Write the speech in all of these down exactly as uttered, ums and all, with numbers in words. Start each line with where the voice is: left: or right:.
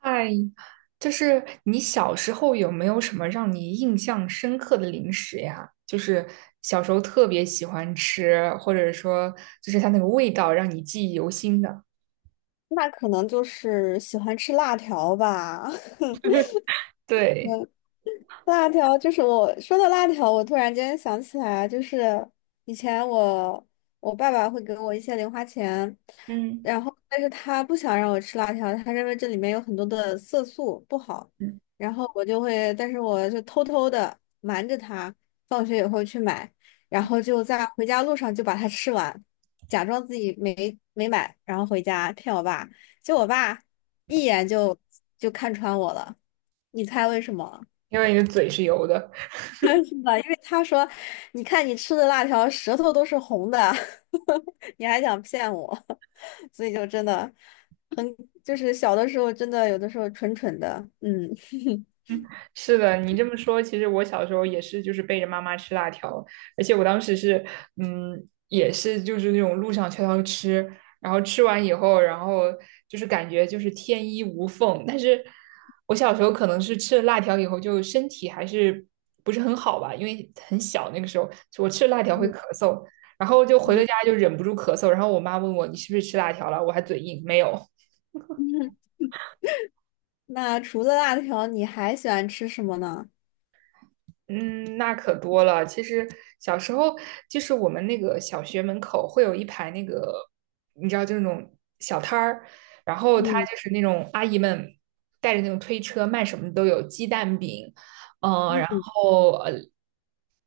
right: 嗨，就是你小时候有没有什么让你印象深刻的零食呀？就是小时候特别喜欢吃，或者说就是它那个味道让你记忆犹新的。
left: 那可能就是喜欢吃辣条吧。嗯
right: 对。
left: 辣条就是我说到辣条，我突然间想起来啊，就是以前我我爸爸会给我一些零花钱，
right: 嗯。
left: 然后但是他不想让我吃辣条，他认为这里面有很多的色素不好，
right: 嗯。
left: 然后我就会，但是我就偷偷的瞒着他，放学以后去买，然后就在回家路上就把它吃完，假装自己没没买，然后回家骗我爸，结果我爸一眼就就看穿我了，你猜为什么？
right: 因为你的嘴是油的。
left: 是吧？因为他说，你看你吃的辣条舌头都是红的，你还想骗我，所以就真的很，就是小的时候真的有的时候蠢蠢的，嗯
right: 是的，你这么说，其实我小时候也是，就是背着妈妈吃辣条，而且我当时是，嗯，也是就是那种路上悄悄吃，然后吃完以后，然后就是感觉就是天衣无缝。但是我小时候可能是吃了辣条以后，就身体还是不是很好吧，因为很小那个时候，我吃了辣条会咳
left: 嗯
right: 嗽，然后就回了
left: 嗯
right: 家就忍不住咳嗽，然后我妈问我你是不是吃辣条了，我还嘴硬，没有。
left: 嗯。那除了辣条，你还喜欢吃什么呢？
right: 嗯，那可多了。其实小时候就是我们那个小学门口会有一排那个，你知道，就是那种小摊儿，然后他
left: 嗯
right: 就是那种阿姨们带着那种推车卖什么都有，鸡蛋饼，嗯、然
left: 嗯
right: 后呃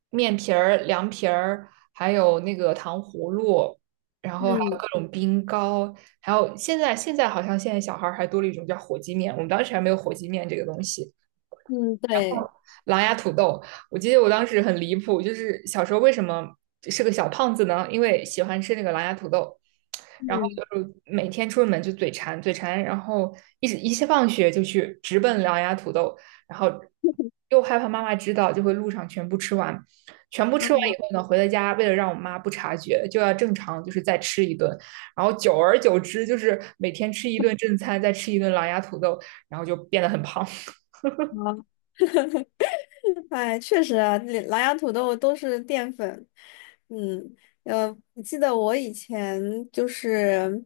right: 面皮儿、凉皮儿，还有那个糖葫芦，然后还有
left: 嗯
right: 各种冰糕，还有现在现在好像现在小孩儿还多了一种叫火鸡面，我们当时还没有火鸡面这个东西。
left: 嗯，对，
right: 狼牙土豆。我记得我当时很离谱，就是小时候为什么是个小胖子呢？因为喜欢吃那个狼牙土豆，然后
left: 嗯
right: 就是每天出门就嘴馋，嘴馋，然后一直一下放学就去直奔狼牙土豆，然后又害怕妈妈知道，就会路上全部吃完。全部吃完
left: 嗯，
right: 以后呢，回到家为了让我妈不察觉，就要正常就是再吃一顿，然后久而久之就是每天吃一顿正餐，再吃一顿狼牙土豆，然后就变得很胖。
left: 好哎，确实啊，那狼牙土豆都是淀粉。嗯，呃，我记得我以前就是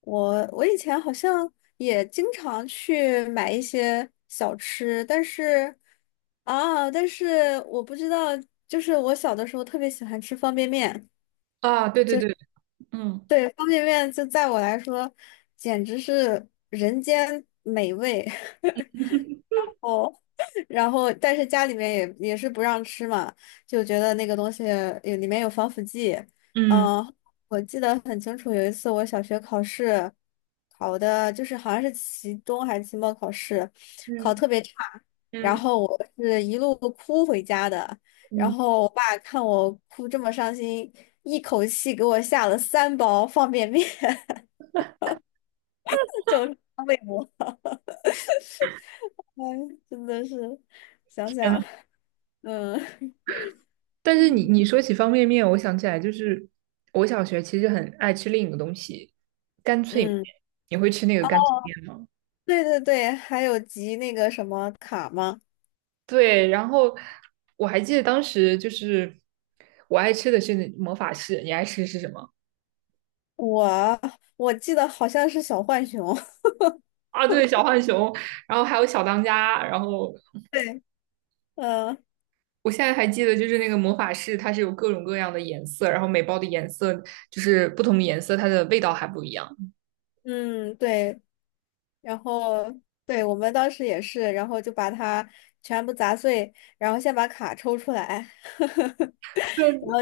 left: 我，我以前好像也经常去买一些小吃，但是啊，但是我不知道，就是我小的时候特别喜欢吃方便面，
right: 啊，对对对。嗯。
left: 对，方便面就在我来说简直是人间美味。然后但是家里面也也是不让吃嘛，就觉得那个东西有里面有防腐剂。
right: 嗯。
left: 嗯，我记得很清楚，有一次我小学考试考的就是好像是期中还是期末考试，考
right: 嗯
left: 特别差，然
right: 嗯
left: 后我是一路哭回家的。然
right: 嗯。
left: 后我爸看我哭这么伤心，一口气给我下了三包方便面，就是安慰我。哎，真的是，想
right: 天呐。
left: 想，嗯。
right: 但是你你说起方便面，我想起来就是我小学其实很爱吃另一个东西，干脆面。
left: 嗯，
right: 你会吃那个干脆面吗？
left: 对对对，还有集那个什么卡吗？
right: 对，然后我还记得当时就是我爱吃的是那魔法士，你爱吃的是什么？
left: 我我记得好像是小浣熊，
right: 啊，对，小浣熊，然后还有小当家，然后
left: 对，嗯
right: 我现在还记得就是那个魔法士，它是有各种各样的颜色，然后每包的颜色就是不同的颜色，它的味道还不一样。
left: 嗯对，然后对我们当时也是，然后就把它全部砸碎，然后先把卡抽出来，
right: 对，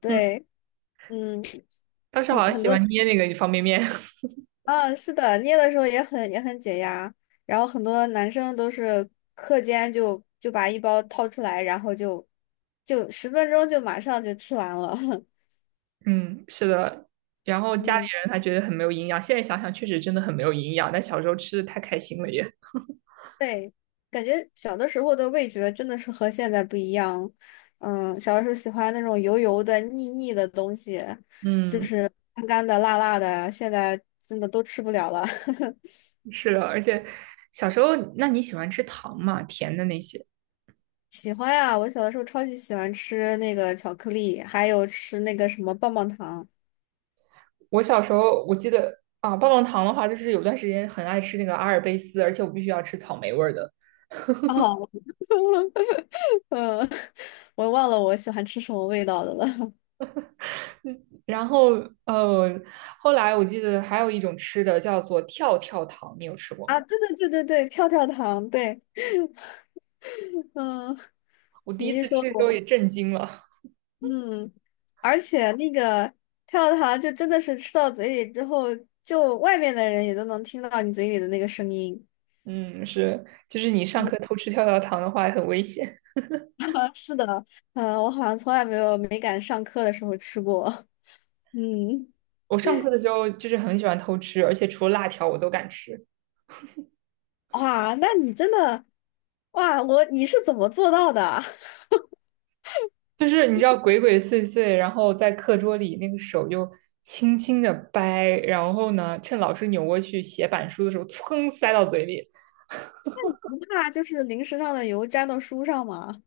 left: 对，嗯，
right: 当时
left: 很
right: 好像
left: 很
right: 喜
left: 多，
right: 欢捏那个方便面。
left: 啊，是的，捏的时候也很也很解压，然后很多男生都是课间就就把一包掏出来，然后就就十分钟就马上就吃完了，
right: 嗯，是的。然后 家里
left: 嗯。
right: 人还觉得很没有营养，现在想想确实真的很没有营养，但小时候吃的太开心了也。
left: 对，感觉小的时候的味觉真的是和现在不一样。嗯，小的时候喜欢那种油油的、腻腻的东西，就
right: 嗯。
left: 是干干的、辣辣的，现在真的都吃不了了。
right: 是的，而且小时候，那你喜欢吃糖吗？甜的那些？
left: 喜欢呀，我小的时候超级喜欢吃那个巧克力，还有吃那个什么棒棒糖。
right: 我小时候我记得啊，棒棒糖的话，就是有段时间很爱吃那个阿尔卑斯，而且我必须要吃草莓味儿的。
left: 哦，嗯，我忘了我喜欢吃什么味道的了。
right: 然后呃，后来我记得还有一种吃的叫做跳跳糖，你有吃过
left: 啊，
right: 吗？
left: 对对对对对，跳跳糖，对，嗯，
right: 我第
left: 你
right: 一
left: 一
right: 次吃
left: 说
right: 的时候也
left: 我。
right: 震惊了。
left: 嗯，而且那个跳跳糖就真的是吃到嘴里之后，就外面的人也都能听到你嘴里的那个声音。
right: 嗯，是，就是你上课偷吃跳跳糖的话很危险。
left: 是的，嗯，我好像从来没有没敢上课的时候吃过。嗯，
right: 我上课的时候就是很喜欢偷吃，而且除了辣条我都敢吃。
left: 哇，那你真的，哇，我你是怎么做到的？
right: 就是你知道鬼鬼祟祟，然后在课桌里那个手就轻轻的掰，然后呢，趁老师扭过去写板书的时候，噌塞到嘴里。
left: 不怕就是零食上的油沾到书上吗？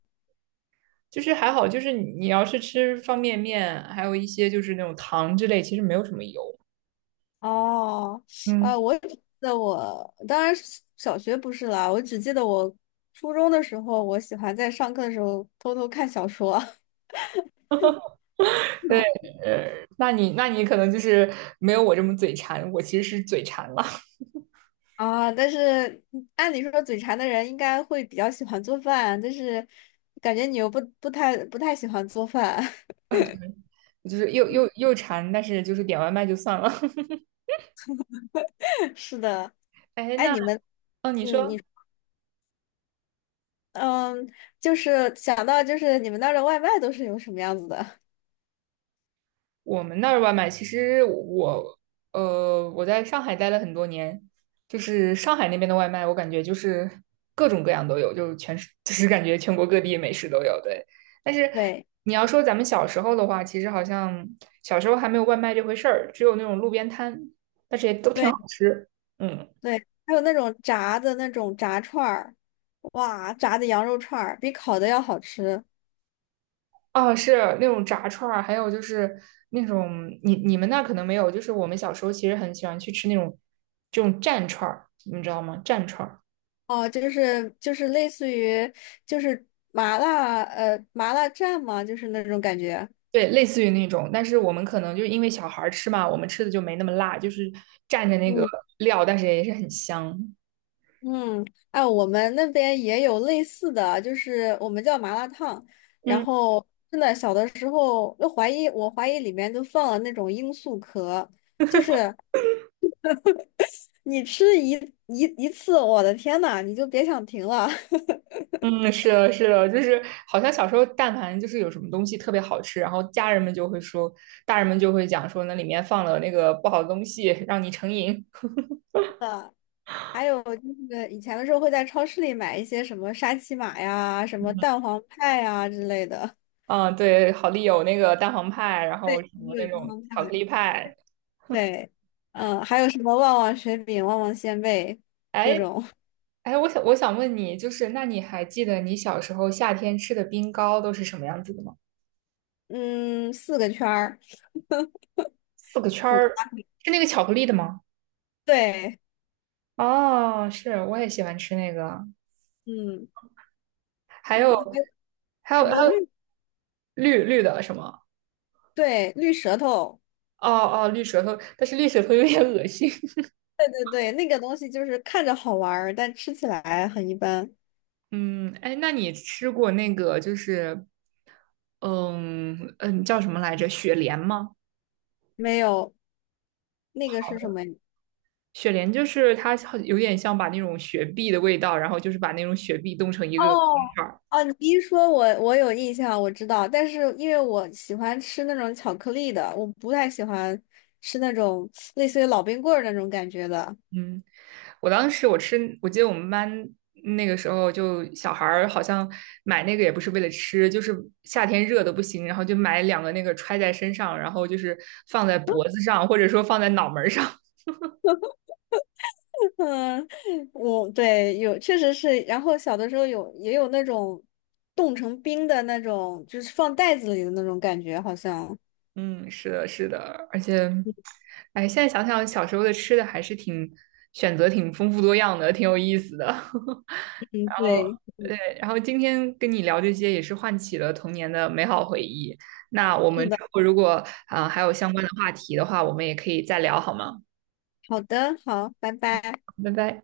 right: 就是还好，就是你你要是吃方便面，还有一些就是那种糖之类，其实没有什么油。
left: 哦，
right: 嗯，
left: 啊，我只记得我当然是小学不是啦，我只记得我初中的时候，我喜欢在上课的时候偷偷看小说。嗯
right: 对。呃，那你那你可能就是没有我这么嘴馋，我其实是嘴馋了。
left: 啊，但是嗯按理说嘴馋的人应该会比较喜欢做饭，但是感觉你又不不太不太喜欢做饭。
right: 就是又又又馋，但是就是点外卖就算了。
left: 是的，
right: 哎，
left: 哎，
right: 那
left: 你们，
right: 哦，你
left: 嗯，
right: 说
left: 你，嗯，就是想到就是你们那儿的外卖都是有什么样子的？
right: 我们那儿外卖，其实我呃我在上海待了很多年，就是上海那边的外卖，我感觉就是各种各样都有，就是全是 就是感觉全国各地美食都有，对。但是
left: 对，
right: 你要说咱们小时候的话，其实好像小时候还没有外卖这回事儿，只有那种路边摊，但是也都挺
left: 对。
right: 好吃。嗯。
left: 对，还有那种炸的那种炸串儿，哇，炸的羊肉串儿比烤的要好吃
right: 哦，是那种炸串儿，还有就是那种你你们那可能没有，就是我们小时候其实很喜欢去吃那种这种蘸串儿，你们知道吗？蘸串儿，
left: 哦，就是就是类似于就是麻辣呃麻辣蘸嘛，就是那种感觉。
right: 对，类似于那种，但是我们可能就因为小孩儿吃嘛，我们吃的就没那么辣，就是蘸着那个
left: 嗯
right: 料，但是也是很香。
left: 嗯，哎，我们那边也有类似的，就是我们叫麻辣烫，然
right: 嗯
left: 后真的小的时候都怀疑，我怀疑里面都放了那种罂粟壳，就是你吃一一一次，我的天呐，你就别想停了。
right: 嗯，是的，是的，就是好像小时候但凡就是有什么东西特别好吃，然后家人们就会说，大人们就会讲说那里面放了那个不好的东西，让你成瘾。
left: 还有就是以前的时候会在超市里买一些什么沙琪玛呀、什么蛋黄派呀之类的。
right: 嗯，对，好丽友那个蛋黄派，然后
left: 对，
right: 什么
left: 也
right: 那
left: 有蛋
right: 种
left: 黄
right: 巧克
left: 派。
right: 力派。
left: 对，嗯，还有什么旺旺雪饼、旺旺仙贝，各
right: 哎
left: 种，
right: 哎，我想我想问你，就是那你还记得你小时候夏天吃的冰糕都是什么样子的吗？
left: 嗯，四个圈儿，
right: 四个圈
left: 五个，
right: 儿，是那个巧克力的吗？
left: 对，
right: 哦，是，我也喜欢吃那个。
left: 嗯
right: 还有
left: 嗯，还有
right: 还
left: 什
right: 有
left: 么
right: 还有
left: 绿，
right: 绿绿的什么？
left: 对，绿舌头，
right: 哦哦，绿舌头，但是绿舌头有点恶心。
left: 对对对，那个东西就是看着好玩儿，但吃起来很一般，
right: 嗯，哎，那你吃过那个就是，嗯嗯，叫什么来着？雪莲吗？
left: 没有那个是什么？
right: 雪莲就是它好有点像把那种雪碧的味道，然后就是把那种雪碧冻成一个个冰
left: 哦
right: 块儿。
left: 哦，你一说我，我有印象，我知道，但是因为我喜欢吃那种巧克力的，我不太喜欢吃那种类似于老冰棍儿那种感觉的。
right: 嗯，我当时我吃，我记得我们班那个时候就小孩儿好像买那个也不是为了吃，就是夏天热的不行，然后就买两个那个揣在身上，然后就是放在脖子上，或者说放在脑门儿上。
left: 嗯，我对有确实是，然后小的时候有也有那种冻成冰的那种，就是放袋子里的那种感觉，好像。
right: 嗯，是的，是的，而且，哎，现在想想小时候的吃的还是挺选择挺丰富多样的，挺有意思的。
left: 嗯，
right: 然后，
left: 对，
right: 对，然后今天跟你聊这些也是唤起了童年的美好回忆。那我
left: 是
right: 们之
left: 的。
right: 后如果啊，还有相关的话题的话，我们也可以再聊，好吗？
left: 好的，好，拜拜。
right: 拜拜。